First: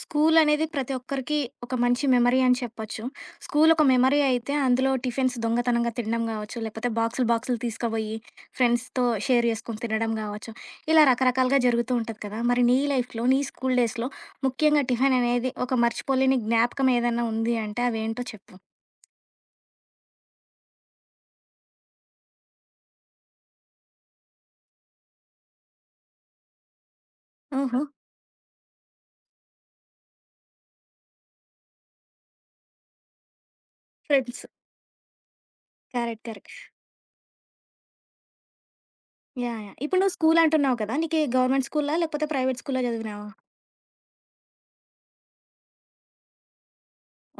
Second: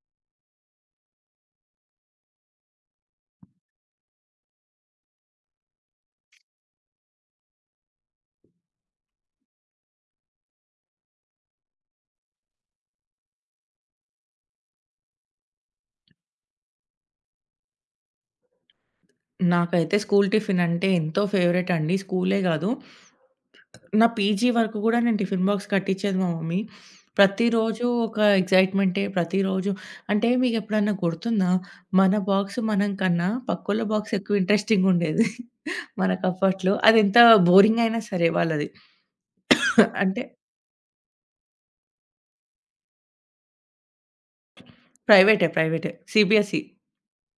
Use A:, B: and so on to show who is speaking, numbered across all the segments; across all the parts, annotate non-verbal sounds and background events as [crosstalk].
A: School అనేది ప్రతి ఒక్కరికి ఒక మంచి మెమరీ అని చెప్పొచ్చు. స్కూల్ ఒక మెమరీ అయితే అందులో టిఫిన్స్ దొంగతనంగా తినడం గావచ్చు, లేకపోతే బాక్సులు బాక్సులు తీసుకుపోయి ఫ్రెండ్స్‌తో షేర్ చేసుకొని తినడం గావచ్చు. ఇలా రకరకాలుగా జరుగుతూ ఉంటది కదా! మరి నీ లైఫ్‌లో, నీ స్కూల్ డేస్‌లో ముఖ్యంగా టిఫిన్ అనేది ఒక మర్చిపోలేని జ్ఞాపకం ఏదన్నా ఉంది అంటే అవేంటో చెప్పు?
B: నాకైతే స్కూల్ టిఫిన్ అంటే ఎంతో ఫేవరెట్ అండి. స్కూలే గాదు, నా పీజీ వరకు గూడా నేను టిఫిన్ బాక్స్ కట్టిచ్చేది మా మమ్మీ.
A: ఓహో!
B: ప్రతిరోజు ఒక ఎక్సైట్‌మెంటే. ప్రతిరోజు అంటే మీకెప్పుడన్నా గుర్తుందా? మన బాక్స్ మనం కన్నా పక్కోళ్ళ బాక్స్ ఎక్కువ
A: ఫ్రెండ్స్.
B: ఇంట్రెస్టింగుండేది
A: కరెక్ట్. కరెక్ట్.
B: మనకప్పట్లో. అదెంత బోరింగయినా సరే వాళ్ళది.
A: యాహ్! యాహ్!
B: [laughs]
A: ఇప్పుడు నువ్వు
B: అంటే
A: స్కూల్ అంటున్నావు కదా! నీకి గవర్నమెంట్ స్కూలా? లేకపోతే ప్రైవేట్ స్కూల్‌లో చదివినావా?
B: ప్రైవేటే. ప్రైవేటే. సీబీఎస్‌ఈ.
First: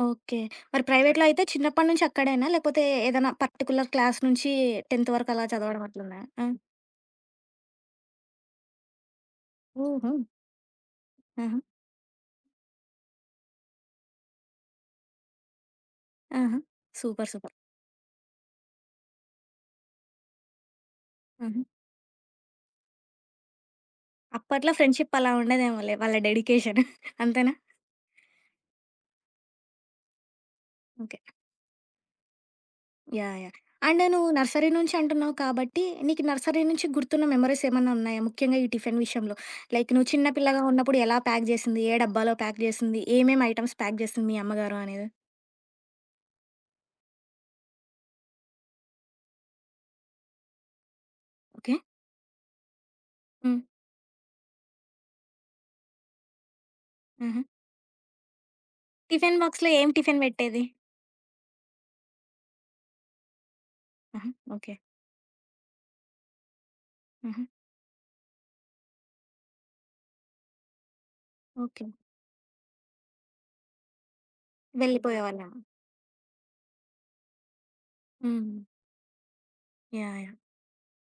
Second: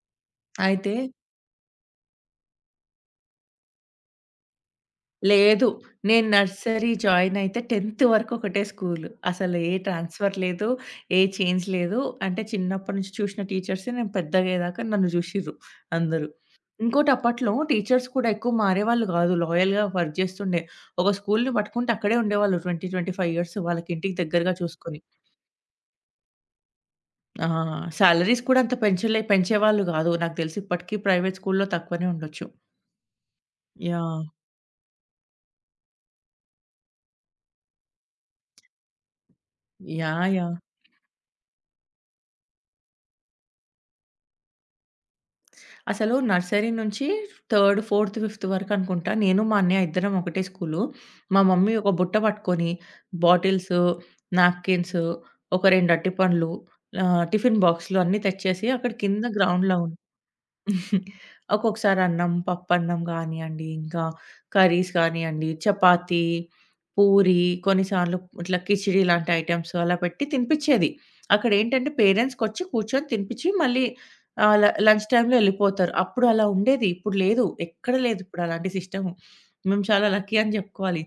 A: ఓకే. మరి
B: అయితే
A: ప్రైవేట్‌లో అయితే చిన్నప్పటి నుంచి అక్కడేనా? లేకపోతే ఏదైనా పర్టిక్యులర్ క్లాస్ నుంచి 10థ్ వరకు అలా
B: లేదు.
A: చదవడం అట్లున్నాయా?
B: నేను
A: ఆ!
B: నర్సరీ జాయిన్ అయితే 10థ్ వరకు ఒకటే స్కూలు. అసలు ఏ
A: హుహు.
B: ట్రాన్స్‌ఫర్ లేదు. ఏ
A: ఆహా!
B: చేంజ్ లేదు. అంటే చిన్నప్పటి నుంచి చూసిన టీచర్సే నేను పెద్దగయ్యేదాకా నన్ను జూషిర్రు అందరూ.
A: ఆహా!
B: ఇంకోటి
A: సూపర్.
B: అప్పట్లో
A: సూపర్.
B: టీచర్స్ కూడా ఎక్కువ మారేవాళ్ళు గాదు. లాయల్‌గా వర్క్ జేస్తుండే. ఒక స్కూల్‌ని
A: ఆహా!
B: పట్టుకుంటే అక్కడే ఉండేవాళ్ళు 20, 25 ఇయర్స్ వాళ్ళకి ఇంటికి దగ్గరగా
A: అప్పట్లో
B: చూసుకొని.
A: ఫ్రెండ్‌షిప్ అలా ఉండదేమోలే. వాళ్ళ డెడికేషన్
B: ఆ!
A: అంతేనా?
B: సాలరీస్ కూడా అంత పెంచలే పెంచేవాళ్ళు గాదు. నాకు తెలిసి ఇప్పటికి
A: ఓకే.
B: ప్రైవేట్ స్కూల్‌లో తక్కువనే ఉండొచ్చు.
A: యాహ్! యాహ్! And
B: yeah!
A: నువ్వు నర్సరీ నుంచి అంటున్నావు కాబట్టి, నీకు నర్సరీ నుంచి గుర్తున్న మెమోరీస్ ఏమన్నా ఉన్నాయా? ముఖ్యంగా ఈ టిఫిన్ విషయంలో. లైక్ నువ్వు చిన్న
B: యాహ్! యాహ్!
A: పిల్లగా ఉన్నప్పుడు ఎలా ప్యాక్ చేసింది? ఏ డబ్బాలో ప్యాక్ చేసింది? ఏమేమి ఐటెమ్స్ ప్యాక్ చేసింది మీ అమ్మగారు అనేది?
B: అసలు నర్సరీ నుంచి థర్డ్, ఫోర్త్, ఫిఫ్త్ వరకనుకుంటా. నేను, మా అన్నయ్య ఇద్దరం ఒకటే స్కూలు. మా
A: ఓకే.
B: మమ్మీ ఒక బుట్ట పట్టుకొని
A: హ్మ్.
B: బాటిల్స్, నాప్కిన్స్, ఒక 2 అరటిపండ్లు,
A: ఆహా!
B: టిఫిన్ బాక్స్‌లు అన్నీ తెచ్చేసి అక్కడ కింద
A: టిఫిన్ బాక్స్‌లో
B: గ్రౌండ్‌లో.
A: ఏం టిఫిన్ పెట్టేది?
B: హ్మ్. ఒక్కొక్కసారి అన్నం, పప్పన్నం గానియండి, ఇంకా
A: ఆహా! ఓకే.
B: కర్రీస్ గానియండి, చపాతీ, పూరి,
A: ఆహా!
B: కొన్నిసార్లు ఇట్లా కిచిడీ లాంటి ఐటెమ్స్ అలా పెట్టి తినిపిచ్చేది.
A: ఓకే.
B: అక్కడేంటంటే
A: హ్మ్.
B: పేరెంట్స్‌కొచ్చి కూర్చొని తినిపిచ్చి మళ్ళీ ఆహ్, ల లంచ్ టైమ్‌లో
A: వెళ్ళిపోయేవాళ్ళేమో.
B: యెళ్ళిపోతారు. అప్పుడు అలా ఉండేది. ఇప్పుడు లేదు. ఎక్కడ లేదు ఇప్పుడు
A: హ్మ్.
B: అలాంటి సిస్టము. మేము
A: యాహ్!
B: చాలా
A: యాహ్!
B: లక్కీ అని జెప్పుకోవాలి.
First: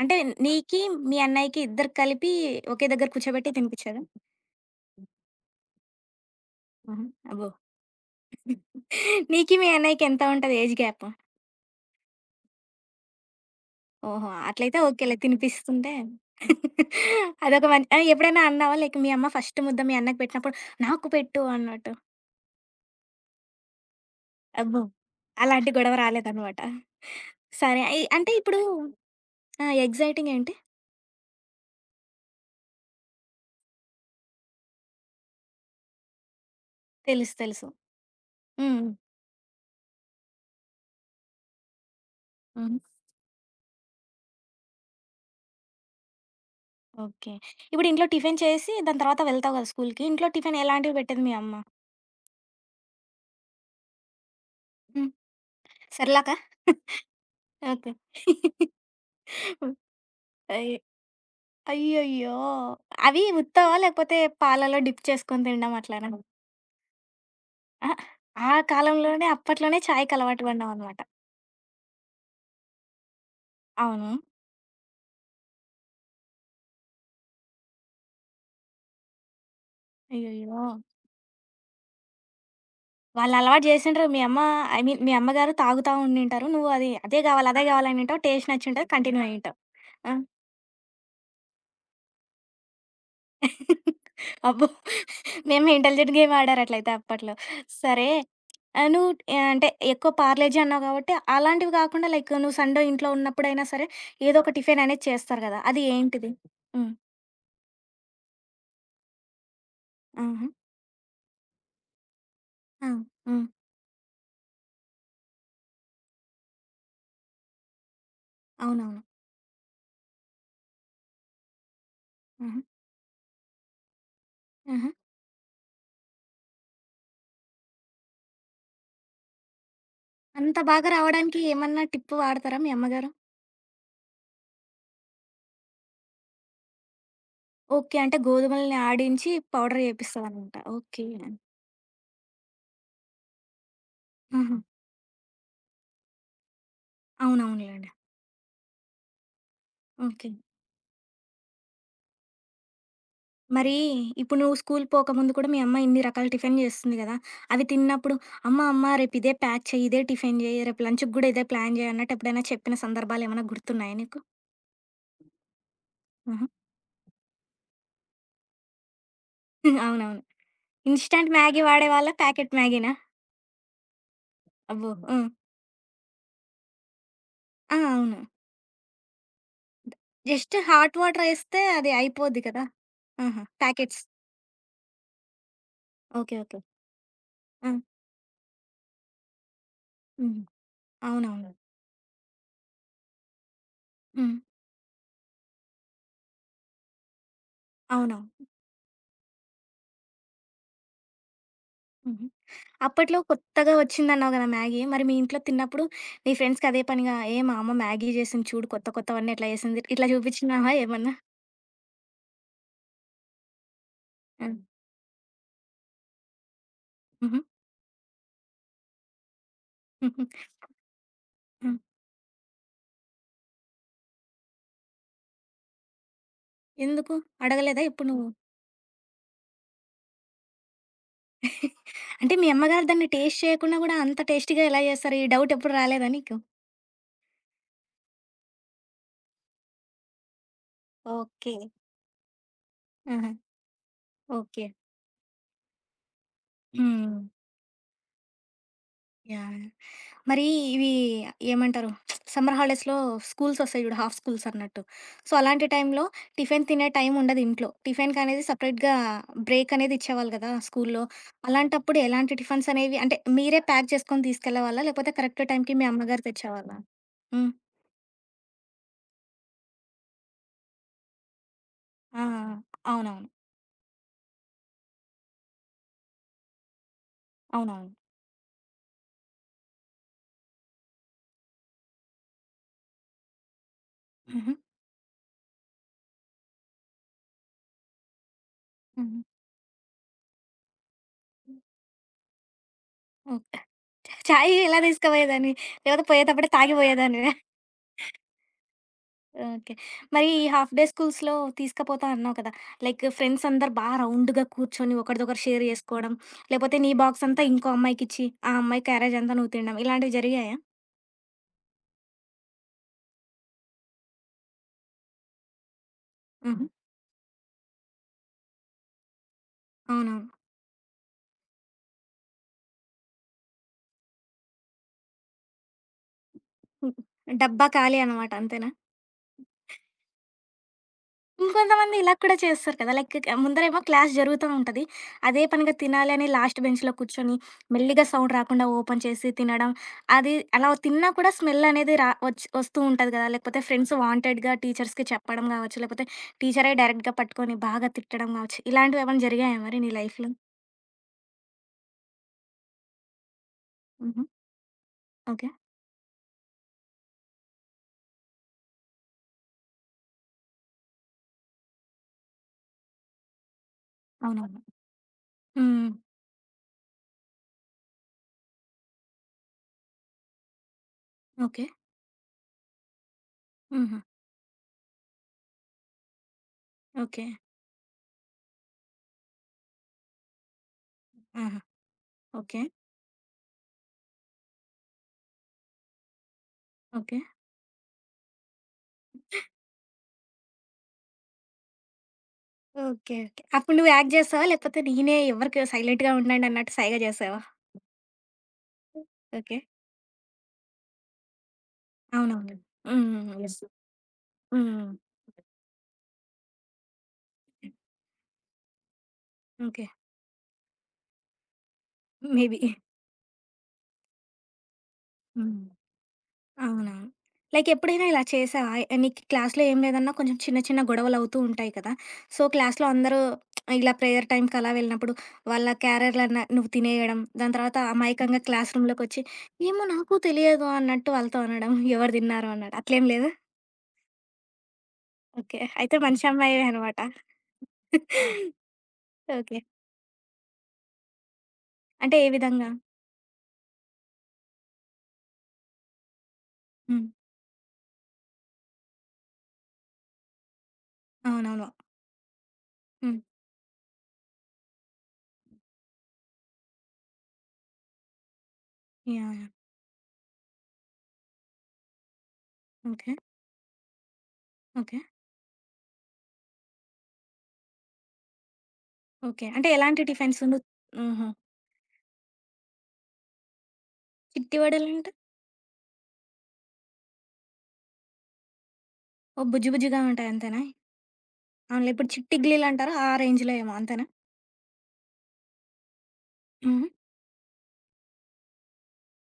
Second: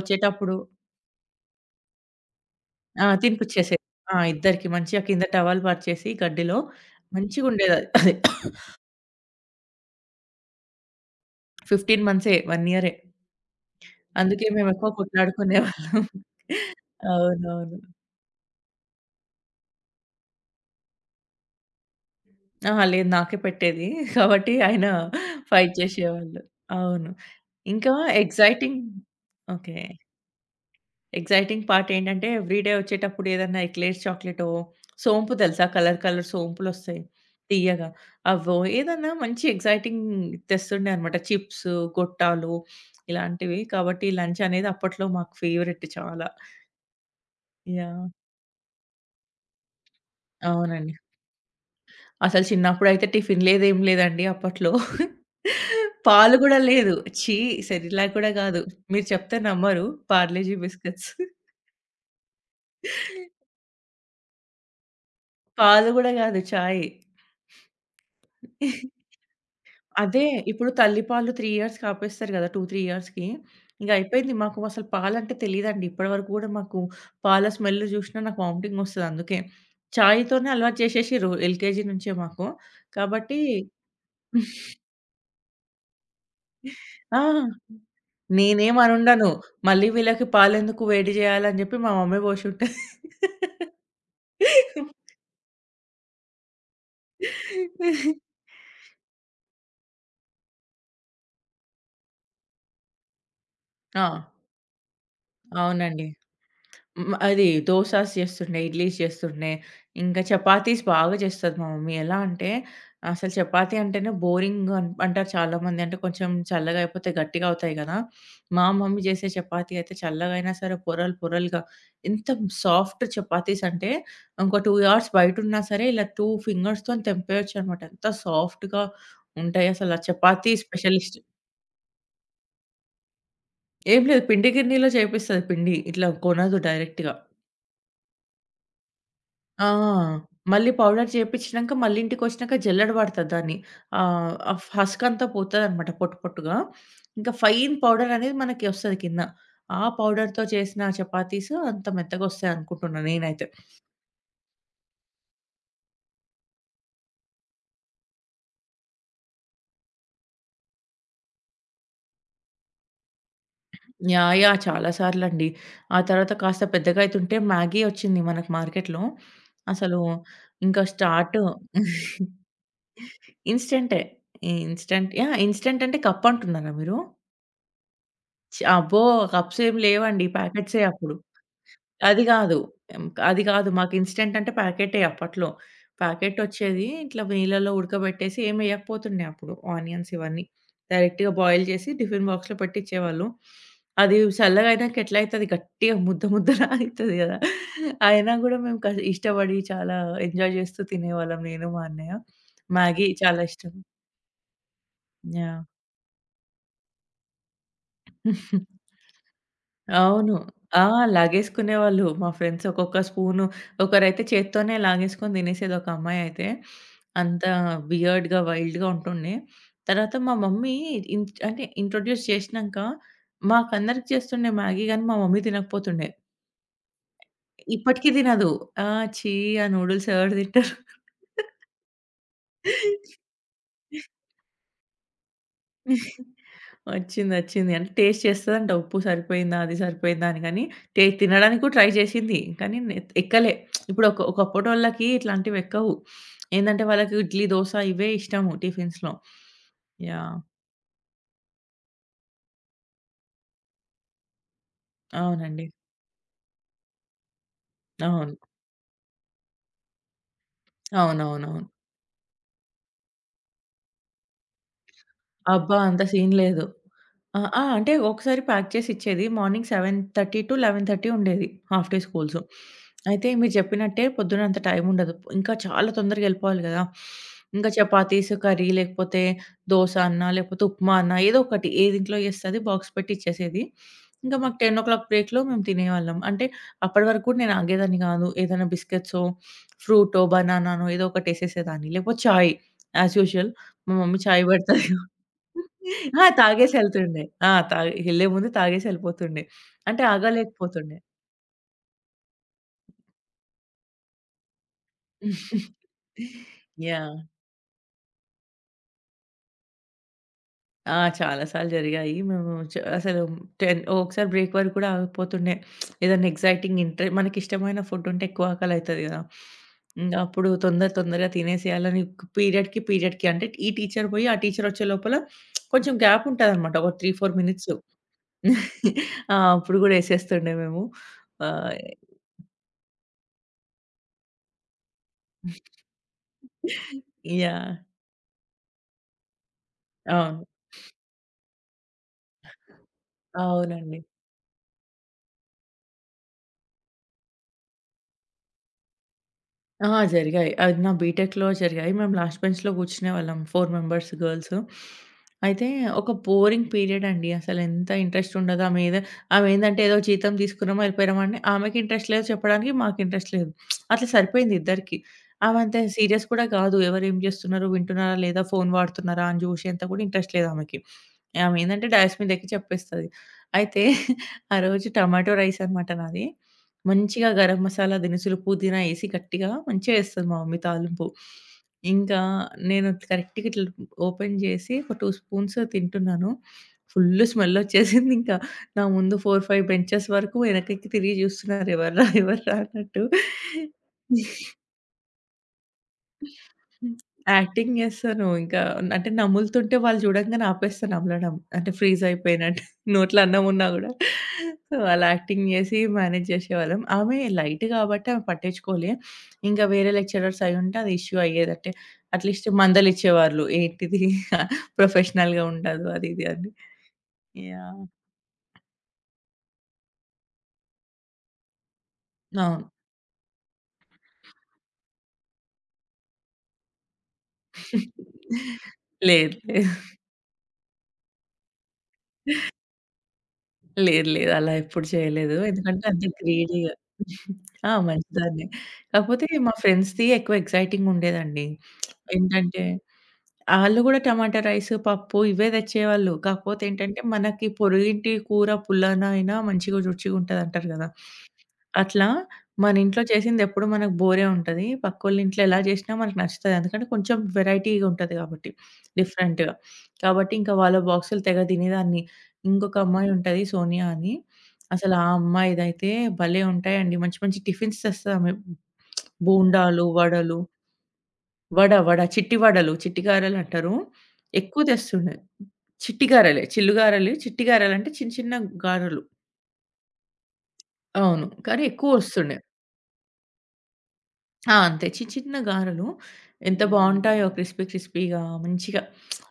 A: అంటే నీకి, మీ అన్నయ్యకి ఇద్దరికి కలిపి ఒకే
B: ఆ!
A: దగ్గర కూర్చోబెట్టి
B: తినిపిచ్చేసేది.
A: తినిపిచ్చేదా?
B: ఆ! ఇద్దరికీ మంచిగా కింద టవల్ పరిచేసి గడ్డిలో
A: ఆహా! అబ్బో!
B: మంచిగుండేదది. అది [coughs]
A: [laughs] నీకి, మీ అన్నయ్యకి ఎంత ఉంటది ఏజ్ గ్యాప్?
B: 15 మంత్సే 1 ఇయరే.
A: ఓహో!
B: అందుకే
A: అట్లయితే
B: మేమెక్కువ
A: ఓకేలే తినిపిస్తుంటే
B: కొట్లాడుకునేవాళ్ళం.
A: [laughs] అదొక
B: అవునవును.
A: ఆ! ఎప్పుడైనా అన్నావా? లైక్ మీ అమ్మ ఫస్ట్ ముద్ద మీ అన్నకి పెట్టినప్పుడు నాకు పెట్టు అన్నట్టు.
B: అహా! లేదు, నాకే పెట్టేది. కాబట్టి
A: అబ్బో!
B: ఆయన
A: అలాంటి
B: ఫైట్
A: గొడవ
B: చేసేవాళ్ళు.
A: రాలేదనమాట.
B: అవును.
A: సరే.
B: ఇంకా
A: అంటే ఇప్పుడు
B: ఎక్సైటింగ్
A: ఆ!
B: ఓకే.
A: ఎక్సైటింగ్ ఏంటి?
B: ఎక్సైటింగ్ పార్ట్ ఏంటంటే ఎవ్రీడే వచ్చేటప్పుడు ఏదన్నా ఎక్లేర్స్ చాక్లెటో, సోంపు తెలుసా? కలర్ కలర్ సోంపులొస్తాయి
A: తెలుసు. తెలుసు.
B: తియ్యగా. అవో
A: హ్మ్.
B: ఏదన్నా మంచి ఎక్సైటింగ్ తెస్తుండే అనమాట. చిప్స్, గొట్టాలు ఇలాంటివి. కాబట్టి లంచ్ అనేది అప్పట్లో మాకు ఫేవరెట్ చాలా.
A: ఓకే. ఇప్పుడు ఇంట్లో
B: యాహ్!
A: టిఫిన్ చేసి దాని తర్వాత వెళ్తావు కదా స్కూలుకి. ఇంట్లో టిఫిన్
B: అవునండి.
A: ఎలాంటివి పెట్టేది మీ అమ్మ?
B: అసలు చిన్నప్పుడైతే టిఫిన్ లేదు. ఏం లేదండి అప్పట్లో.
A: హ్మ్. సెర్లాకా?
B: పాలు గూడా లేదు. ఛీ!
A: ఓకే.
B: సెరిలాక్ గూడా గాదు. మీరు చెప్తే నమ్మరు. పార్లేజీ
A: అయ్
B: బిస్కెట్స్.
A: అయ్యయ్యో! అవి ఉత్తవా? లేకపోతే పాలలో డిప్ చేసుకొని తినడం
B: పాలు
A: అట్లనా?
B: గూడా
A: హ్మ్.
B: గాదు. చాయ్.
A: అహా! ఆ కాలంలోనే అప్పట్లోనే చాయ్‌కి
B: అదే.
A: అలవాటు
B: ఇప్పుడు
A: పడ్డావనమాట.
B: తల్లిపాలు 3 ఇయర్స్‌కి ఆపేస్తారు గదా! 2, 3 ఇయర్స్‌కి. ఇంక
A: అవును.
B: అయిపోయింది. మాకు అసలు పాలంటే తెలీదండి. ఇప్పటి వరకు గూడా మాకు పాల స్మెల్ జూషినా నాకు వామిటింగ్ ఒస్తది అందుకే. చాయ్‌తోనే
A: అయ్యయ్యో!
B: అలవాటు చేశేషిర్రు ఎల్‌కేజీ నుంచే మాకు.
A: వాళ్ళు
B: కాబట్టి
A: అలవాటు జేసుంటరు. మీ అమ్మ ఐ మీన్ మీ అమ్మగారు తాగుతా ఉండింటారు. నువ్వు అది అదే
B: ఆ!
A: గావాలి, అదే గావాలనుంటావు. టేస్ట్
B: నేనేం
A: నచ్చుంటది. కంటిన్యూ
B: అనుండను.
A: అయ్యుంటావు.
B: మళ్ళీ
A: ఆ!
B: వీళ్ళకి పాలెందుకు వేడి జేయాలని జెప్పి మా మమ్మీ బోషుంటది.
A: అబ్బో! మేము ఇంటెలిజెంట్ గేమ్ ఆడారట్లయితే అప్పట్లో. సరే.
B: [laughs]
A: ఆహ్, నువ్వు ఆహ్, అంటే ఎక్కువ పార్లేజీ అన్నావు కాబట్టి, అలాంటివి కాకుండా లైక్ నువ్వు సండే ఇంట్లో ఉన్నప్పుడైనా సరే,
B: ఆ!
A: ఏదో ఒక టిఫిన్ అనేది చేస్తారు కదా! అది
B: అవునండి.
A: ఏంటిది? హ్మ్.
B: హ్మ్. అది దోసాస్ చేస్తుండే, ఇడ్లీస్ చేస్తుండే, ఇంకా
A: ఆహా!
B: చపాతీస్ బాగా చేస్తది మా మమ్మీ. ఎలా అంటే
A: ఆ!
B: అసలు
A: హ్మ్.
B: చపాతీ అంటేనే బోరింగ్ అంటారు చాలామంది. అంటే కొంచెం చల్లగా అయిపోతే గట్టిగా అవుతాయి కదా! మా
A: అవునవును.
B: మమ్మీ చేసే చపాతీ అయితే చల్లగా అయినా సరే పొరలు పొరలుగా ఎంత
A: హుహు.
B: సాఫ్ట్ చపాతీస్ అంటే ఇంకో 2
A: హుహు.
B: అవర్స్ బయటున్నా సరే ఇలా 2 ఫింగర్స్‌తోని తెంపేయొచ్చనమాట. అంత సాఫ్ట్‌గా ఉంటాయి. అసలు ఆ చపాతీ
A: అంత బాగా
B: స్పెషలిస్ట్.
A: రావడానికి ఏమన్నా టిప్ వాడతారా మీ అమ్మగారు?
B: ఏం లేదు, పిండి గిన్నెలో చేపిస్తది పిండి. ఇట్లా కొనదు డైరెక్ట్‌గా.
A: ఓకే. అంటే గోధుమలని ఆడించి
B: ఆ!
A: పౌడర్ చేపిస్తదనమాట.
B: మళ్ళీ
A: ఓకే.
B: పౌడర్ చేపిచ్చినంక మళ్ళీ ఇంటికొచ్చినాక జల్లెడ పడతది దాన్ని. ఆహ్, ఆ
A: హుహు.
B: హస్కంతా పోతదనమాట పొట్టు పొట్టుగా. ఇంకా ఫైన్
A: అవునవునులెండి.
B: పౌడర్ అనేది మనకి ఒస్తది కింద. ఆ
A: ఓకే.
B: పౌడర్‌తో చేసిన చపాతీస్ అంత మెత్తగొస్తాయనుకుంటున్నా నేనైతే.
A: మరి ఇప్పుడు నువ్వు స్కూల్ పోకముందు కూడా మీ అమ్మ ఇన్ని రకాల టిఫిన్ చేస్తుంది కదా! అవి తిన్నప్పుడు అమ్మ, అమ్మ రేపు ఇదే ప్యాక్ చెయ్యి, ఇదే టిఫిన్ చెయ్యి, రేపు లంచ్‌కి గూడా ఇదే ప్లాన్ చెయ్యి అన్నట్టు ఎప్పుడైనా చెప్పిన సందర్భాలేమన్నా గుర్తున్నాయా నీకు?
B: యాహ్! యాహ్! చాలా సార్లండి. ఆ తర్వాత
A: ఆహా!
B: కాస్త పెద్దగయితుంటే మ్యాగీ ఒచ్చింది మనకు మార్కెట్‌లో.
A: [laughs]
B: అసలు
A: అవునవును.
B: ఇంకా
A: ఇన్‌స్టాంట్
B: స్టార్ట్
A: మ్యాగీ వాడేవాళ్ళా? ప్యాకెట్ మ్యాగీనా?
B: ఇన్‌స్టంటే.
A: అబ్బో!
B: ఇన్‌స్టంట్
A: హ్మ్.
B: యాహ్! ఇన్‌స్టంట్ అంటే కప్ అంటున్నారా మీరు?
A: ఆ! అవును.
B: ఛీ! అబ్బో! కప్స్ ఏమి లేవండి.
A: జస్ట్
B: ప్యాకెట్సే
A: హాట్
B: అప్పుడు.
A: వాటర్ ఏస్తే అది
B: అది
A: అయిపోద్ది
B: గాదు.
A: కదా!
B: హ్మ్.
A: ఆహా!
B: అది గాదు. మాకు
A: ప్యాకెట్స్.
B: ఇన్‌స్టంట్ అంటే ప్యాకెటే అప్పట్లో.
A: ఓకే. ఓకే.
B: ప్యాకెటొచ్చేది. ఇట్లా
A: ఆ!
B: నీళ్ళలో ఉడకబెట్టేసి ఏమెయకపోతుండే అప్పుడు ఆనియన్స్
A: హ్మ్.
B: ఇవన్నీ. డైరెక్ట్‌గా
A: అవునవును.
B: బాయిల్ చేసి టిఫిన్ బాక్స్‌లో పెట్టిచ్చేవాళ్ళు. అది
A: హ్మ్.
B: చల్లగయినాక ఎట్లయితది గట్టిగా ముద్ద ముద్దలా [laughs] అయితది గదా!
A: అవునవును.
B: అయినా గూడా మేము ఇష్టపడి చాలా ఎంజాయ్ చేస్తూ తినేవాళ్ళం నేను, మా అన్నయ్య.
A: హుహు.
B: మ్యాగీ
A: అప్పట్లో
B: చాలా
A: కొత్తగా
B: ఇష్టం.
A: వచ్చిందన్నావు కదా మ్యాగీ. మరి మీ ఇంట్లో
B: యాహ్!
A: తిన్నప్పుడు నీ ఫ్రెండ్స్‌కి అదే పనిగా "ఏ మా అమ్మ మ్యాగీ జేసింది చూడు
B: [laughs]
A: కొత్త కొత్తవన్నీ ఎట్లా జేసింది" ఇట్లా
B: అవును.
A: చూపించినావా
B: ఆ!
A: ఏమన్నా?
B: లాగేసుకునేవాళ్ళు. మా ఫ్రెండ్స్ ఒక్కొక్క స్పూను, ఒకరైతే
A: ఆ!
B: చేత్తోనే లాగేసుకొని తినేసేది ఒక అమ్మాయయితే.
A: హుహు.
B: అంత వియర్డ్‌గా, వైల్డ్‌గా ఉంటుండే. తర్వాత
A: హుహు.
B: మా మమ్మీ ఇన్ అంటే
A: హ్మ్.
B: ఇంట్రొడ్యూస్ చేసినంక మాకందరికి చేస్తుండే మ్యాగీ గానీ మా మమ్మీ తినకపోతుండే.
A: ఎందుకు? అడగలేదా ఎప్పుడు
B: ఇప్పటికి
A: నువ్వు?
B: తినదు. ఆ! ఛీ! ఆ నూడిల్స్ ఎవరు తింటారు?
A: అంటే మీ అమ్మగారు దాన్ని టేస్ట్ చేయకుండా గూడా అంత టేస్టీగా ఎలా జేస్తారు? ఈ డౌట్ ఎప్పుడు రాలేదా నీకు?
B: వచ్చిందొచ్చింది. అంటే టేస్ట్ చేస్తదంట. ఉప్పు సరిపోయిందా? అది సరిపోయిందా? అని గాని
A: ఓకే.
B: తినడానికి కూడా ట్రై చేసింది. కానీ నెత్
A: ఆహా!
B: ఎక్కలే. ఇప్పుడు ఒక
A: ఓకే.
B: ఒకప్పటోళ్ళకి ఇట్లాంటివెక్కవు. ఏందంటే
A: హ్మ్.
B: వాళ్ళకి ఇడ్లీ, దోస ఇవే ఇష్టము టిఫిన్స్‌లో.
A: యాహ్!
B: యాహ్!
A: మరి ఇవి ఏమంటారు? సమ్మర్ హాలిడేస్‌లో స్కూల్స్ ఒస్తాయి జూడు హాఫ్ స్కూల్స్ అన్నట్టు. సో, అలాంటి
B: అవునండి.
A: టైంలో టిఫిన్ తినే టైం ఉండదు ఇంట్లో.
B: అవును.
A: టిఫిన్‌కనేది సెపరేట్‌గా బ్రేక్ అనేది ఇచ్చేవాళ్ళు గదా! స్కూల్‌లో.
B: అవునవునవును.
A: అలాంటప్పుడు ఎలాంటి టిఫిన్స్ అనేవి అంటే మీరే ప్యాక్ చేసుకొని తీసుకెళ్ళేవాళ్ళా? లేకపోతే కరెక్ట్ టైంకి
B: అబ్బా!
A: మీ
B: అంత
A: అమ్మగారు
B: సీన్ లేదు.
A: తెచ్చేవాళ్ళా?
B: ఆ!
A: హ్మ్.
B: ఆ! అంటే ఒకసారి ప్యాక్ చేసి ఇచ్చేది. మార్నింగ్ 7:30-11:30 ఉండేది హాఫ్ డే
A: ఆ!
B: స్కూల్స్.
A: ఆ! అవునవును.
B: అయితే మీరు చెప్పినట్టే పొద్దున అంత టైం ఉండదు. ఇంకా చాలా తొందరగా ఎళ్ళిపోవాలి గదా! ఇంకా
A: అవునవును.
B: చపాతీస్, కర్రీ లేకపోతే దోస అన్నా, లేకపోతే ఉప్మా అన్నా ఏదో ఒకటి ఏది ఇంట్లో చేస్తది బాక్స్ పెట్టి ఇచ్చేసేది. ఇంకా
A: హుహు.
B: మాకు 10:00 బ్రేక్‌లో మేము తినేవాళ్ళం. అంటే అప్పటి వరకు కూడా నేను ఆగేదాన్ని గాదు. ఏదైనా
A: హ్మ్.
B: బిస్కెట్సో, ఫ్రూటో, బనానానో ఏదో ఒకటి ఎసేసేదాన్ని. లేకపోతే చాయ్ యాస్ యూజువల్
A: ఓకే.
B: మా మమ్మీ చాయ్
A: చాయ్ ఎలా
B: పెడతది.
A: తీసుకుపోయేదానివి? లేకపోతే
B: ఆ!
A: పోయేటప్పుడే
B: తాగేసి ఎళ్తుండే.
A: తాగిపోయేదానివా?
B: ఆ! తాగి ఎళ్ళే ముందు తాగేసి ఎళ్ళిపోతుండే.
A: ఓకే.
B: అంటే
A: మరి ఈ హాఫ్ డే
B: ఆగలేకపోతుండే.
A: స్కూల్స్‌లో తీసుకపోతా అన్నావు కదా! లైక్ ఫ్రెండ్స్ అందరూ రౌండ్‌గా కూర్చొని ఒకడిదొకరు షేర్
B: [laughs]
A: జేసుకోవడం, లేపోతే నీ
B: యాహ్!
A: బాక్స్ అంతా ఇంకో అమ్మాయికిచ్చి, ఆ అమ్మాయి క్యారేజ్ అంతా నువ్వు తినడం ఇలాంటివి జరిగాయా?
B: ఆ! చాలా సార్లు జరిగాయి. మేము అసలు 10 ఒకసారి బ్రేక్ వరకు కూడా ఆగకపోతుండే. ఏదైనా
A: హుహు.
B: ఎక్సైటింగ్ ఇంట్రె మనకిష్టమైన ఫుడ్ ఉంటే ఎక్కువ ఆకలి అయితది గదా! ఇంగ
A: అవునవును.
B: అప్పుడు తొందర తొందరగా తినేసేయాలని పీరియడ్‌కి, పీరియడ్‌కి అంటే ఈ టీచర్ పోయి ఆ టీచర్ వచ్చే లోపల కొంచెం గ్యాప్ ఉంటదనమాట. ఒక 3, 4
A: డబ్బా
B: మినిట్స్.
A: ఖాళీ అనమాట అంతేనా?
B: [laughs] ఆ! అప్పుడు గూడా ఎసేస్తుండే మేము. ఆహ్
A: ఇంకొంతమంది ఇలా కూడా చేస్తారు కదా! లైక్ ముందరేమో క్లాస్ జరుగుతా ఉంటది. అదే పనిగా తినాలి అని లాస్ట్ బెంచ్‌లో కూర్చొని,
B: యాహ్!
A: మెల్లిగా సౌండ్ రాకుండా ఓపెన్ చేసి తినడం. అది
B: అవును.
A: అలా తిన్నా కూడా స్మెల్ అనేది రా వచ్ వస్తూ ఉంటది కదా! లేకపోతే ఫ్రెండ్స్
B: అవునండి.
A: వాంటెడ్‌గా టీచర్స్‌కి చెప్పడం గావచ్చు, లేకపోతే టీచరే డైరెక్ట్‌గా పట్టుకొని బాగా తిట్టడం గావచ్చు. ఇలాంటివేమన్నా జరిగాయా మరి
B: ఆ!
A: నీ లైఫ్‌లో?
B: జరిగాయి. అది నా బీటెక్‌లో జరిగాయి. మేము లాస్ట్ బెంచ్‌లో కూర్చునేవాళ్ళం 4 మెంబర్స్
A: హుహు.
B: గర్ల్స్.
A: ఓకే.
B: అయితే ఒక బోరింగ్ పీరియడ్ అండి. అసలెంత ఇంట్రెస్ట్ ఉండదు. ఆమె ఏదో ఆమె ఏందంటే ఏదో జీతం తీసుకున్నామా, వెళ్ళిపోయామని ఆమెకి ఇంట్రెస్ట్ లేదు చెప్పడానికి, మాకు ఇంట్రెస్ట్ లేదు. అట్లా సరిపోయింది
A: అవునవును.
B: ఇద్దరికీ. ఆమె అంత
A: హ్మ్.
B: సీరియస్ కూడా కాదు. ఎవరు ఏం చేస్తున్నారు, వింటున్నారా లేదా, ఫోన్ వాడుతున్నారా అని చూసేంత కూడా ఇంట్రెస్ట్ లేదు ఆమెకి. ఆమె
A: ఓకే.
B: ఏందంటే డయాస్ మీదెక్కి చెప్పేస్తది. అయితే
A: హుహు.
B: ఆ రోజు టమాటో రైస్ అనమాట నాది.
A: ఓకే.
B: మంచిగా గరం మసాలా దినుసులు, పుదీనా ఏసి గట్టిగా మంచిగా ఏస్తది మా మమ్మీ తాలింపు.
A: ఆహా!
B: ఇంకా
A: ఓకే.
B: నేను కరెక్ట్‌గా ఇట్లా ఓపెన్ జేసి ఒక 2 స్పూన్స్ తింటున్నాను.
A: ఓకే.
B: ఫుల్ స్మెల్లొచ్చేసిందింకా. నా ముందు 4, 5 బెంచెస్ వరకు వెనకకి తిరిగి జూస్తున్నారు ఎవర్రా? ఎవర్రా? అన్నట్టు.
A: ఓకే. ఓకే. అప్పుడు నువ్వు యాక్ట్ జేసావా? లేకపోతే నేనే ఎవరికి సైలెంట్‌గా ఉండండన్నట్టు సైగ జేసావా?
B: యాక్టింగ్ జేస్తాను. ఇంకా అంటే
A: ఓకే.
B: నములుతుంటే వాళ్ళు చూడంగానే ఆపేస్తాను నమలడం. అంటే ఫ్రీజ్
A: అవునవును.
B: అయిపోయినట్టు. [laughs]
A: హ్మ్.
B: నోట్లో
A: హ్మ్. హ్మ్.
B: అన్నం
A: యెస్.
B: ఉన్నా గూడా. సో,
A: హ్మ్.
B: అలా యాక్టింగ్ జేసి మేనేజ్ జేసేవాళ్ళం. ఆమె లైట్
A: హ్మ్.
B: గాబట్టి ఆమె పట్టించుకోలే. ఇంకా
A: ఓకే.
B: వేరే లెక్చరర్స్ అయ్యుంటే అది ఇష్యూ అయ్యేది. అంటే అట్‌లీస్ట్
A: మేబీ.
B: మందలిచ్చేవాళ్ళు. ఏంటిది [laughs] ప్రొఫెషనల్‌గా
A: హ్మ్.
B: ఉండదు అది ఇది అని.
A: అవునవును. Like
B: yeah!
A: ఎప్పుడైనా ఇలా చేసావా? నీకు క్లాస్‌లో ఏం లేదన్నా కొంచెం చిన్న చిన్న గొడవలవుతూ ఉంటాయి కదా! సో,
B: అవును.
A: క్లాస్‌లో అందరూ ఇలా ప్రేయర్ టైమ్‌కి అలా వెళ్ళినప్పుడు వాళ్ళ క్యారియర్‌లన్నా నువ్వు తినేయడం, దాని తర్వాత అమాయకంగా
B: [laughs]
A: క్లాస్ రూమ్‌లోకొచ్చి,
B: లేదు. లేదు.
A: "ఏమో నాకు తెలియదు" అన్నట్టు వాళ్ళతో అనడం, ఎవరు తిన్నారు అన్నట్టు. అట్లేం లేదా?
B: లేదు. లేదు. అలా ఎప్పుడు చేయలేదు.
A: ఓకే.
B: ఎందుకంటే
A: అయితే
B: అంత
A: మంచి అమ్మాయివే
B: గ్రీడీగా
A: అనమాట.
B: ఆ! మంచిదాన్నే. కాకపోతే మా
A: ఓకే.
B: ఫ్రెండ్స్‌ది ఎక్కువ ఎక్సైటింగ్ ఉండేదండి.
A: అంటే ఏ
B: ఏంటంటే
A: విధంగా?
B: ఆళ్ళు గూడా టమాటా రైస్, పప్పు ఇవే తెచ్చేవాళ్ళు. కాకపోతే ఏంటంటే
A: హ్మ్.
B: మనకి పొరుగింటి కూర పుల్లనైనా మంచిగా రుచిగుంటదంటారు గదా!
A: అవునవును.
B: అట్లా మన ఇంట్లో
A: హ్మ్.
B: చేసింది ఎప్పుడు మనకు బోరే ఉంటది. పక్కోళ్ళ ఇంట్లో ఎలా చేసినా మనకు నచ్చుతది. ఎందుకంటే కొంచెం వెరైటీగా ఉంటది కాబట్టి
A: యాహ్! యాహ్!
B: డిఫరెంట్‌గా. కాబట్టి ఇంకా వాళ్ళ బాక్సులు తెగ తినేదాన్ని. ఇంకొక అమ్మాయి
A: ఓకే.
B: ఉంటది సోనియా అని. అసలు
A: ఓకే.
B: ఆ అమ్మాయిదైతే భలే ఉంటాయండి. మంచి మంచి టిఫిన్స్ తెస్తదామె.
A: ఓకే. అంటే
B: బోండాలు,
A: ఎలాంటి టిఫిన్స్?
B: వడలు,
A: హుహు.
B: వడ వడ చిట్టి వడలు, చిట్టి గారెలంటారు.
A: చిట్టి వడలంటే
B: ఎక్కువ తెస్తుండే. చిట్టి గారెలే. చిల్లు గారెలు, చిట్టి గారెలంటే చిన్న చిన్న గారెలు.
A: ఓ బుజ్జి బుజ్జిగా ఉంటాయి అంతేనా?
B: అవును. కానీ
A: అవునులే. ఇప్పుడు చిట్టి
B: ఎక్కువొస్తుండే.
A: ఇడ్లీలంటారు ఆ రేంజ్‌లో ఏమో అంతేనా?
B: ఆ! అంతే. చిన్న చిన్న గారెలు ఎంత
A: హుహు.
B: బావుంటాయో క్రిస్పీ క్రిస్పీగా మంచిగా.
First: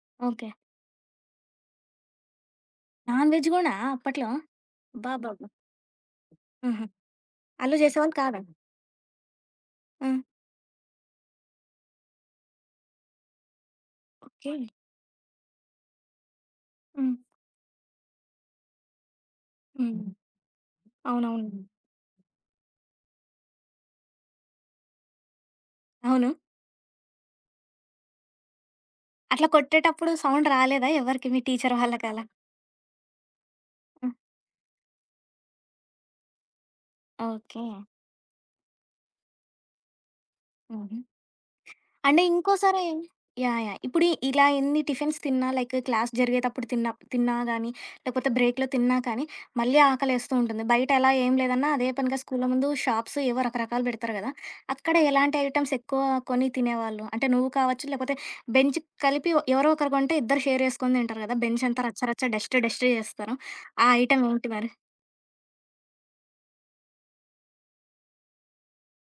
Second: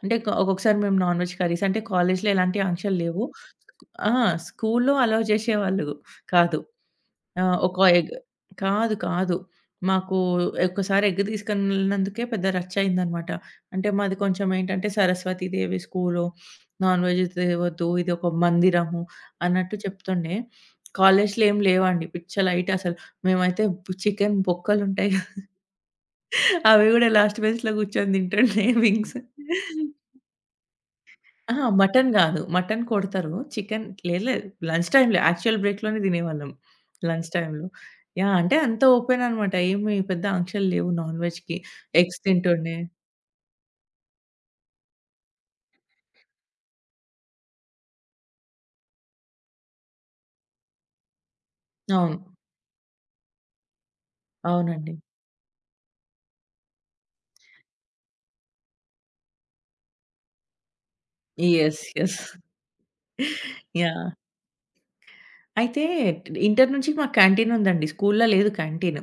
B: అంటే
A: ఓకే.
B: ఒక్కొక్కసారి మేము నాన్ వెజ్ కర్రీస్ అంటే కాలేజ్‌లో ఎలాంటి ఆంక్షలు లేవు.
A: నాన్ వెజ్ గూడా
B: ఆ!
A: అప్పట్లో
B: స్కూల్‌లో అలౌ
A: అబ్బబ్బబ్బా!
B: చేసేవాళ్ళు కాదు.
A: హుహు.
B: ఆ!
A: అలో
B: ఒక ఎగ్
A: చేసేవాళ్ళు కాదా?
B: కాదు. కాదు.
A: ఆ!
B: మాకు ఒక్కసారి ఎగ్ తీసుకెళ్ళినందుకే పెద్ద రచ్చ అయిందనమాట. అంటే మాది కొంచెం
A: ఓకే.
B: ఏంటంటే Saraswati Devi school, non
A: hmm.
B: Veg తేవద్దు. ఇది ఒక మందిరము అన్నట్టు
A: హ్మ్.
B: చెప్తుండే. కాలేజ్‌లో
A: అవునవును.
B: ఏం లేవండి. పిచ్చ లైట్ అసలు. మేమైతే చికెన్ బొక్కలుంటాయి కదా!
A: అవును.
B: అవి కూడా లాస్ట్ బెంచ్‌లో కూర్చొని తింటుండే వింగ్స్.
A: అట్లా కొట్టేటప్పుడు సౌండ్ రాలేదా ఎవరికి మీ
B: అహా!
A: టీచర్
B: మటన్
A: వాళ్ళకలా?
B: గాదు. మటన్ కొడతారు. చికెన్
A: ఆ!
B: లేదు లేదు. లంచ్ టైమ్‌లో యాక్చువల్ బ్రేక్‌లోనే తినేవాళ్ళం. Lunch
A: okay.
B: టైమ్‌లో. యాహ్! అంటే అంత ఓపెన్ అనమాట. ఏమి పెద్ద ఆంక్షలు లేవు
A: హుహు.
B: నాన్ వెజ్‌కి.
A: అంటే
B: ఎగ్స్ తింటుండే.
A: ఇంకోసారి యాహ్! యాహ్! ఇప్పుడు ఇలా ఎన్ని టిఫిన్స్ తిన్నా లైక్ క్లాస్ జరిగేటప్పుడు తిన్నా తిన్నా గానీ, లేకపోతే బ్రేక్‌లో తిన్నా కానీ, మళ్ళీ ఆకలేస్తూ ఉంటుంది. బయట ఎలా ఏం లేదన్నా అదే
B: అవును.
A: పనిగా స్కూల్లో ముందు షాప్స్ ఏవో రకరకాలు పెడతారు గదా!
B: అవునండి.
A: అక్కడ ఎలాంటి ఐటెమ్స్ ఎక్కువ కొని తినేవాళ్ళు? అంటే నువ్వు కావచ్చు, లేకపోతే బెంచ్ కలిపి ఎవరో ఒకరు కొంటే ఇద్దరు షేర్ చేసుకొని తింటారు గదా! బెంచ్ అంతా
B: యెస్.
A: రచ్చ
B: యెస్.
A: రచ్చ డస్ట్ డస్ట్ చేస్తారు. ఆ
B: యాహ్!
A: ఐటెమ్ ఏంటి మరి?
B: అయితే ఇంటర్ నుంచి మాకు క్యాంటీన్ ఉందండి. స్కూల్‌లో లేదు క్యాంటీన్.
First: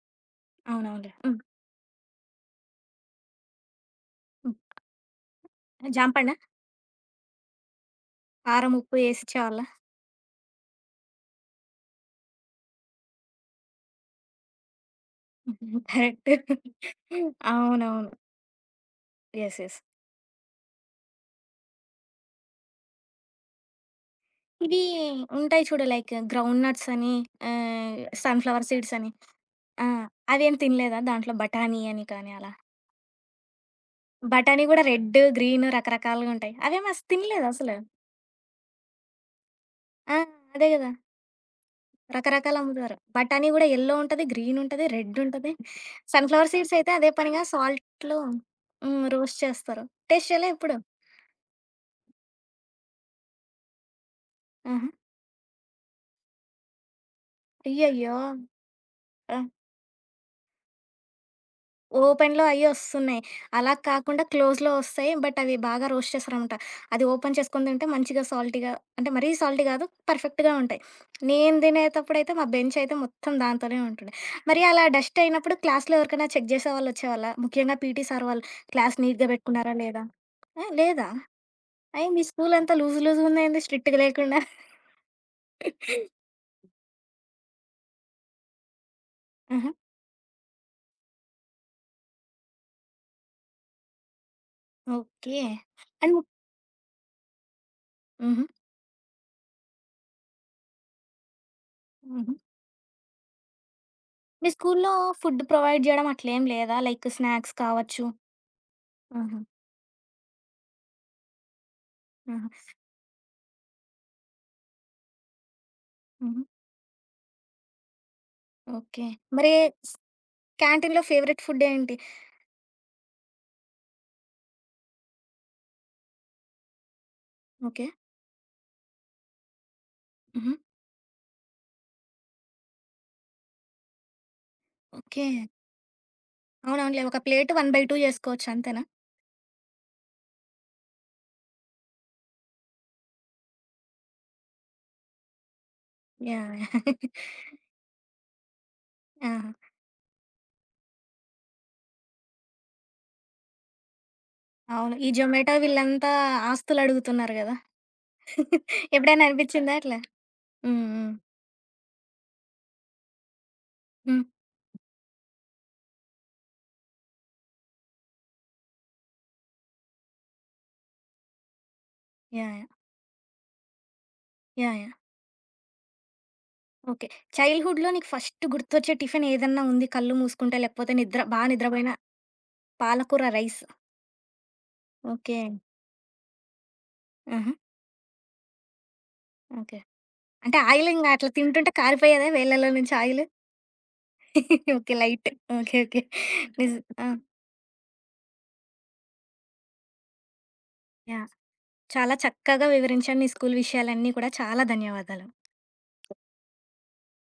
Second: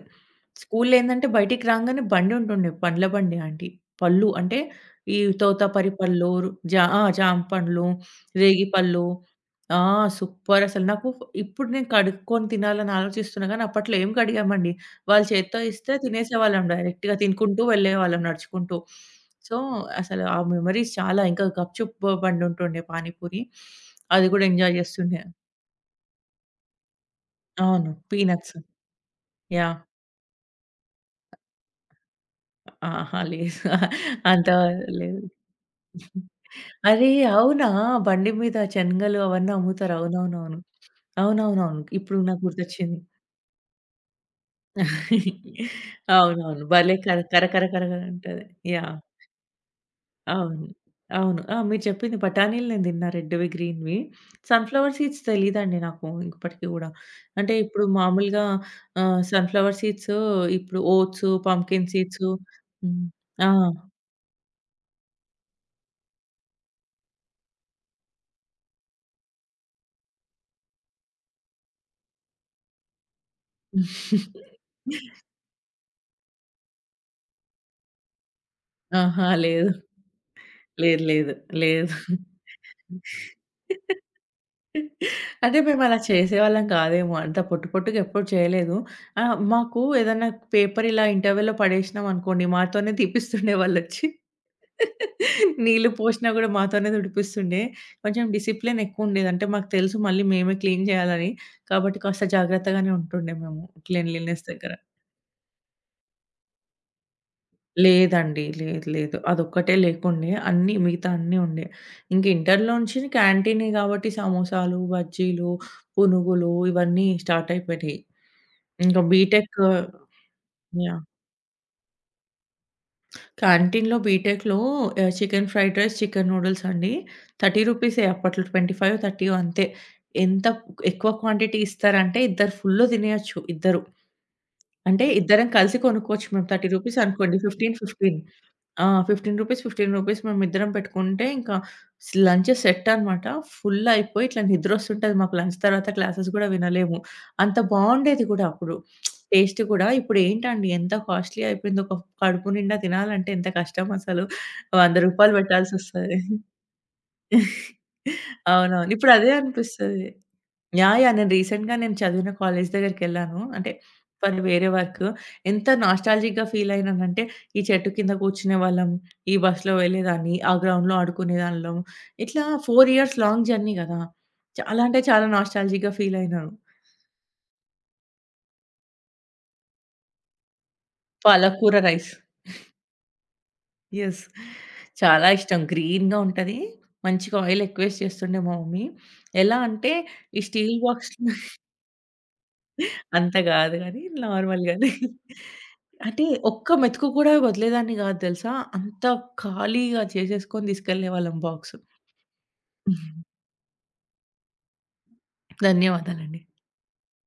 B: స్కూల్‌లో
A: అవునవునులే.
B: ఏందంటే
A: హ్మ్.
B: బయటికి రాంగానే బండి ఉంటుండే. పండ్ల బండి ఆంటీ. పళ్ళు
A: హ్మ్.
B: అంటే ఈ తోతాపరి
A: జామ
B: పళ్ళు,
A: పండా?
B: ఆ! జామ పండ్లు, రేగి
A: కారం, ఉప్పు
B: పళ్ళు.
A: ఏసిచ్చేవాళ్ళా?
B: ఆ! సూపర్ అసలు. నాకు ఇప్పుడు నేను కడుక్కొని తినాలని ఆలోచిస్తున్నా గానీ, అప్పట్లో ఏం కడిగామండి. వాళ్ళు చేత్తో
A: [laughs]
B: ఇస్తే
A: కరెక్ట్.
B: తినేసేవాళ్ళం డైరెక్ట్‌గా, తినుకుంటూ
A: అవునవును.
B: వెళ్ళేవాళ్ళం నడుచుకుంటూ. So,
A: yes. యెస్.
B: అసలు ఆ మెమోరీస్ చాలా. ఇంకా గప్‌చుప్ బండి ఉంటుండే పానీపూరి. అది గూడా ఎంజాయ్
A: ఇవి
B: చేస్తుండే.
A: ఉంటాయి చూడు లైక్ గ్రౌండ్ నట్స్ అని,
B: అవును.
A: Ah,
B: peanuts.
A: సన్‌ఫ్లవర్ సీడ్స్ అని.
B: యాహ్!
A: ఆ! అవేం తినలేదా? దాంట్లో బఠానీ అని కానీ అలా.
B: అహా! లేదు. అంత
A: బఠానీ గూడా
B: [laughs]
A: రెడ్,
B: లేదు.
A: గ్రీన్ రకరకాలుగా ఉంటాయి. అవేం అసలు
B: అరే!
A: తినలేదా
B: అవునా?
A: అసలు?
B: బండి మీద శనగలు అవన్నీ అమ్ముతారు.
A: ఆ!
B: అవునవునవును.
A: అదే గదా!
B: అవునవునవును. ఇప్పుడు నాకు
A: రకరకాలు అమ్ముతారు.
B: గుర్తొచ్చింది.
A: బఠానీ గూడా యెల్లో ఉంటది, గ్రీన్ ఉంటది, రెడ్ ఉంటది. సన్‌ఫ్లవర్
B: అవునవును.
A: సీడ్స్ అయితే
B: భలే
A: అదే
B: కర
A: పనిగా
B: కర కర కరగా
A: సాల్ట్‌లో
B: ఉంటది. యాహ్!
A: హ్మ్. రోస్ట్ చేస్తారు. టేస్ట్ చేయలే
B: అవును.
A: ఎప్పుడు?
B: అవును. ఆ! మీరు చెప్పింది బఠానీలు నేను తిన్నా రెడ్‌వి, గ్రీన్‌వి.
A: ఆహా!
B: సన్‌ఫ్లవర్ సీడ్స్ తెలీదండి నాకు ఇప్పటికి గూడా. అంటే ఇప్పుడు
A: అయ్యయ్యో!
B: మామూలుగా
A: ఆ!
B: సన్‌ఫ్లవర్ సీడ్స్ ఇప్పుడు ఓట్స్, పంప్కిన్ సీడ్స్.
A: ఓపెన్‌లో అయ్యి
B: హ్మ్.
A: వస్తున్నాయి.
B: ఆ!
A: అలా కాకుండా క్లోజ్‌లో వస్తాయి. బట్ అవి బాగా రోస్ట్ చేస్తారనమాట. అది ఓపెన్ చేసుకొని తింటే మంచిగా సాల్టీ‌గా అంటే మరీ సాల్టీ కాదు పర్ఫెక్ట్‌గా ఉంటాయి. నేను తినేటప్పుడైతే మా బెంచ్ అయితే మొత్తం దాంతోనే ఉంటుండే. మరి అలా డస్ట్ అయినప్పుడు క్లాస్‌లో ఎవరికైనా చెక్ చేసేవాళ్ళు వచ్చేవాళ్ళా? ముఖ్యంగా పీటీ సార్ వాళ్ళు క్లాస్ నీట్‌గా
B: ఆహా! లేదు.
A: పెట్టుకున్నారా లేదా? ఆ!
B: లేదు.
A: లేదా?
B: లేదు. లేదు.
A: అయి మీ స్కూల్ అంతా లూజ్ లూజ్‌గుందేంది స్ట్రిక్ట్‌గా లేకుండా?
B: అంటే మేమలా చేసేవాళ్ళం కాదేమో. అంత పొట్టు పొట్టుగా ఎప్పుడు చేయలేదు.
A: ఆహా!
B: మాకు ఏదన్నా పేపర్ ఇలా ఇంటర్వెల్‌లో పడేసినాం అనుకోండి, మాతోనే తీపిస్తుండే వాళ్ళొచ్చి.
A: ఓకే.
B: నీళ్ళు
A: అండ్
B: పోషినా గూడా మాతోనే తుడిపిస్తుండే. కొంచెం
A: హుహు.
B: డిసిప్లిన్ ఎక్కువుండేది. అంటే మాకు తెలుసు మళ్ళీ మేమే క్లీన్ జేయాలని. కాబట్టి కాస్త
A: హుహు.
B: జాగ్రత్తగానే ఉంటుండే మేము క్లీన్‌లీనెస్
A: మీ
B: దగ్గర.
A: స్కూల్‌లో ఫుడ్ ప్రొవైడ్ చేయడం అట్లేం లేదా? లైక్ స్నాక్స్ కావచ్చు.
B: లేదండి. లేదు. లేదు.
A: ఆహా!
B: అదొక్కటే లేకుండే. అన్నీ మిగతా అన్నీ ఉండే. ఇంక
A: ఆహా!
B: ఇంటర్‌లోంచి క్యాంటీనే గాబట్టి సమోసాలు, బజ్జీలు,
A: హుహు.
B: పునుగులు ఇవన్నీ స్టార్ట్ అయిపోయినాయి. ఇంకా
A: ఓకే. మరి
B: బీటెక్
A: క్యాంటీన్‌లో
B: యాహ్!
A: ఫేవరెట్ ఫుడ్ ఏంటి?
B: క్యాంటీన్‌లో బీటెక్‌లో chicken fried rice, chicken noodles అండి. రూ.
A: ఓకే.
B: 30 అప్పట్లో 25, 30 అంతే. ఎంత
A: హుహు.
B: ఎక్కువ క్వాంటిటీ ఇస్తారంటే ఇద్దరు ఫుల్లు తినేయొచ్చు ఇద్దరు. అంటే
A: ఓకే.
B: ఇద్దరం కలిసి కొనుక్కోవచ్చు మేము. రూ. 30
A: అవునవునులే. ఒక
B: అనుకోండి.
A: ప్లేట్
B: 15,
A: 1/2
B: 15
A: చేసుకోవచ్చు అంతేనా?
B: ఆ! రూ. 15, రూ. 15 మేమిద్దరం పెట్టుకుంటే ఇంకా లంచ్ సెట్ అనమాట. ఫుల్ అయిపోయి ఇట్లా నిద్రొస్తుంటది మాకు లంచ్ తర్వాత క్లాసెస్ గూడా
A: యాహ్!
B: వినలేము. అంత బావుండేది గూడా అప్పుడు.
A: యాహ్!
B: టేస్ట్
A: ఆ!
B: గూడా. ఇప్పుడేంటండి ఎంత కాస్ట్‌లీ అయిపోయింది. ఒక కడుపు నిండా తినాలంటే ఎంత కష్టం అసలు. రూ.
A: అవును.
B: 100
A: ఈ జొమాటో వీళ్ళంతా
B: పెట్టాల్సొస్తది.
A: ఆస్తులు అడుగుతున్నారు గదా!
B: [laughs] అవునవును. ఇప్పుడు
A: ఎప్పుడైనా
B: అదే
A: అనిపించిందా అట్లా?
B: అనిపిస్తది.
A: హ్మ్.
B: యాహ్!
A: హ్మ్.
B: యాహ్! నేను రీసెంట్‌గా నేను చదివిన కాలేజ్ దగ్గరికెళ్ళాను. అంటే
A: హ్మ్.
B: ఫర్ వేరే వర్క్. ఎంత నాస్టాల్జిక్‌గా ఫీల్ అయినానంటే, ఈ చెట్టు కింద కూర్చునేవాళ్ళం, ఈ బస్‌లో వెళ్ళేదాన్ని, ఆ గ్రౌండ్‌లో ఆడుకునేదాళ్ళం. ఇట్లా
A: yeah! Yeah!
B: 4 years long journey గదా!
A: యాహ్!
B: చాలా
A: యాహ్!
B: అంటే చాలా నాస్టాల్జిక్‌గా ఫీల్ అయినాను.
A: ఓకే. చైల్డ్‌హుడ్‌లో నీకు ఫస్ట్ గుర్తొచ్చే టిఫిన్ ఏదన్నా ఉంది? కళ్ళు మూసుకుంటే లేకపోతే నిద్ర
B: పాలకూర
A: నిద్రపోయిన
B: రైస్.
A: పాలకూర రైస్.
B: యెస్. చాలా
A: ఓకే.
B: ఇష్టం. గ్రీన్‌గా ఉంటది. మంచిగా
A: ఆహా!
B: ఆయిల్ ఎక్కువేసి చేస్తుండే మా మమ్మీ. ఎలా
A: ఓకే.
B: అంటే, ఈ
A: అంటే
B: స్టీల్
A: ఆయిల్ ఇంగ
B: బాక్స్
A: అట్లా తింటుంటే కారిపోయేదా వేళ్ళలో నుంచి ఆయిల్?
B: అంత గాదు గానీ నార్మల్‌గానే.
A: ఓకే. లైట్. ఓకే. ఓకే.
B: అంటే
A: నిజ
B: ఒక్క
A: ఆ!
B: మెతుకు కూడా వదిలేదాన్ని గాదు తెలుసా! అంత ఖాళీగా చేసేసుకొని
A: యాహ్!
B: తీసుకెళ్ళేవాళ్ళం బాక్సు.
A: చాలా చక్కగా వివరించారు నీ స్కూల్ విషయాలన్నీ కూడా. చాలా ధన్యవాదాలు.
B: ధన్యవాదాలండి.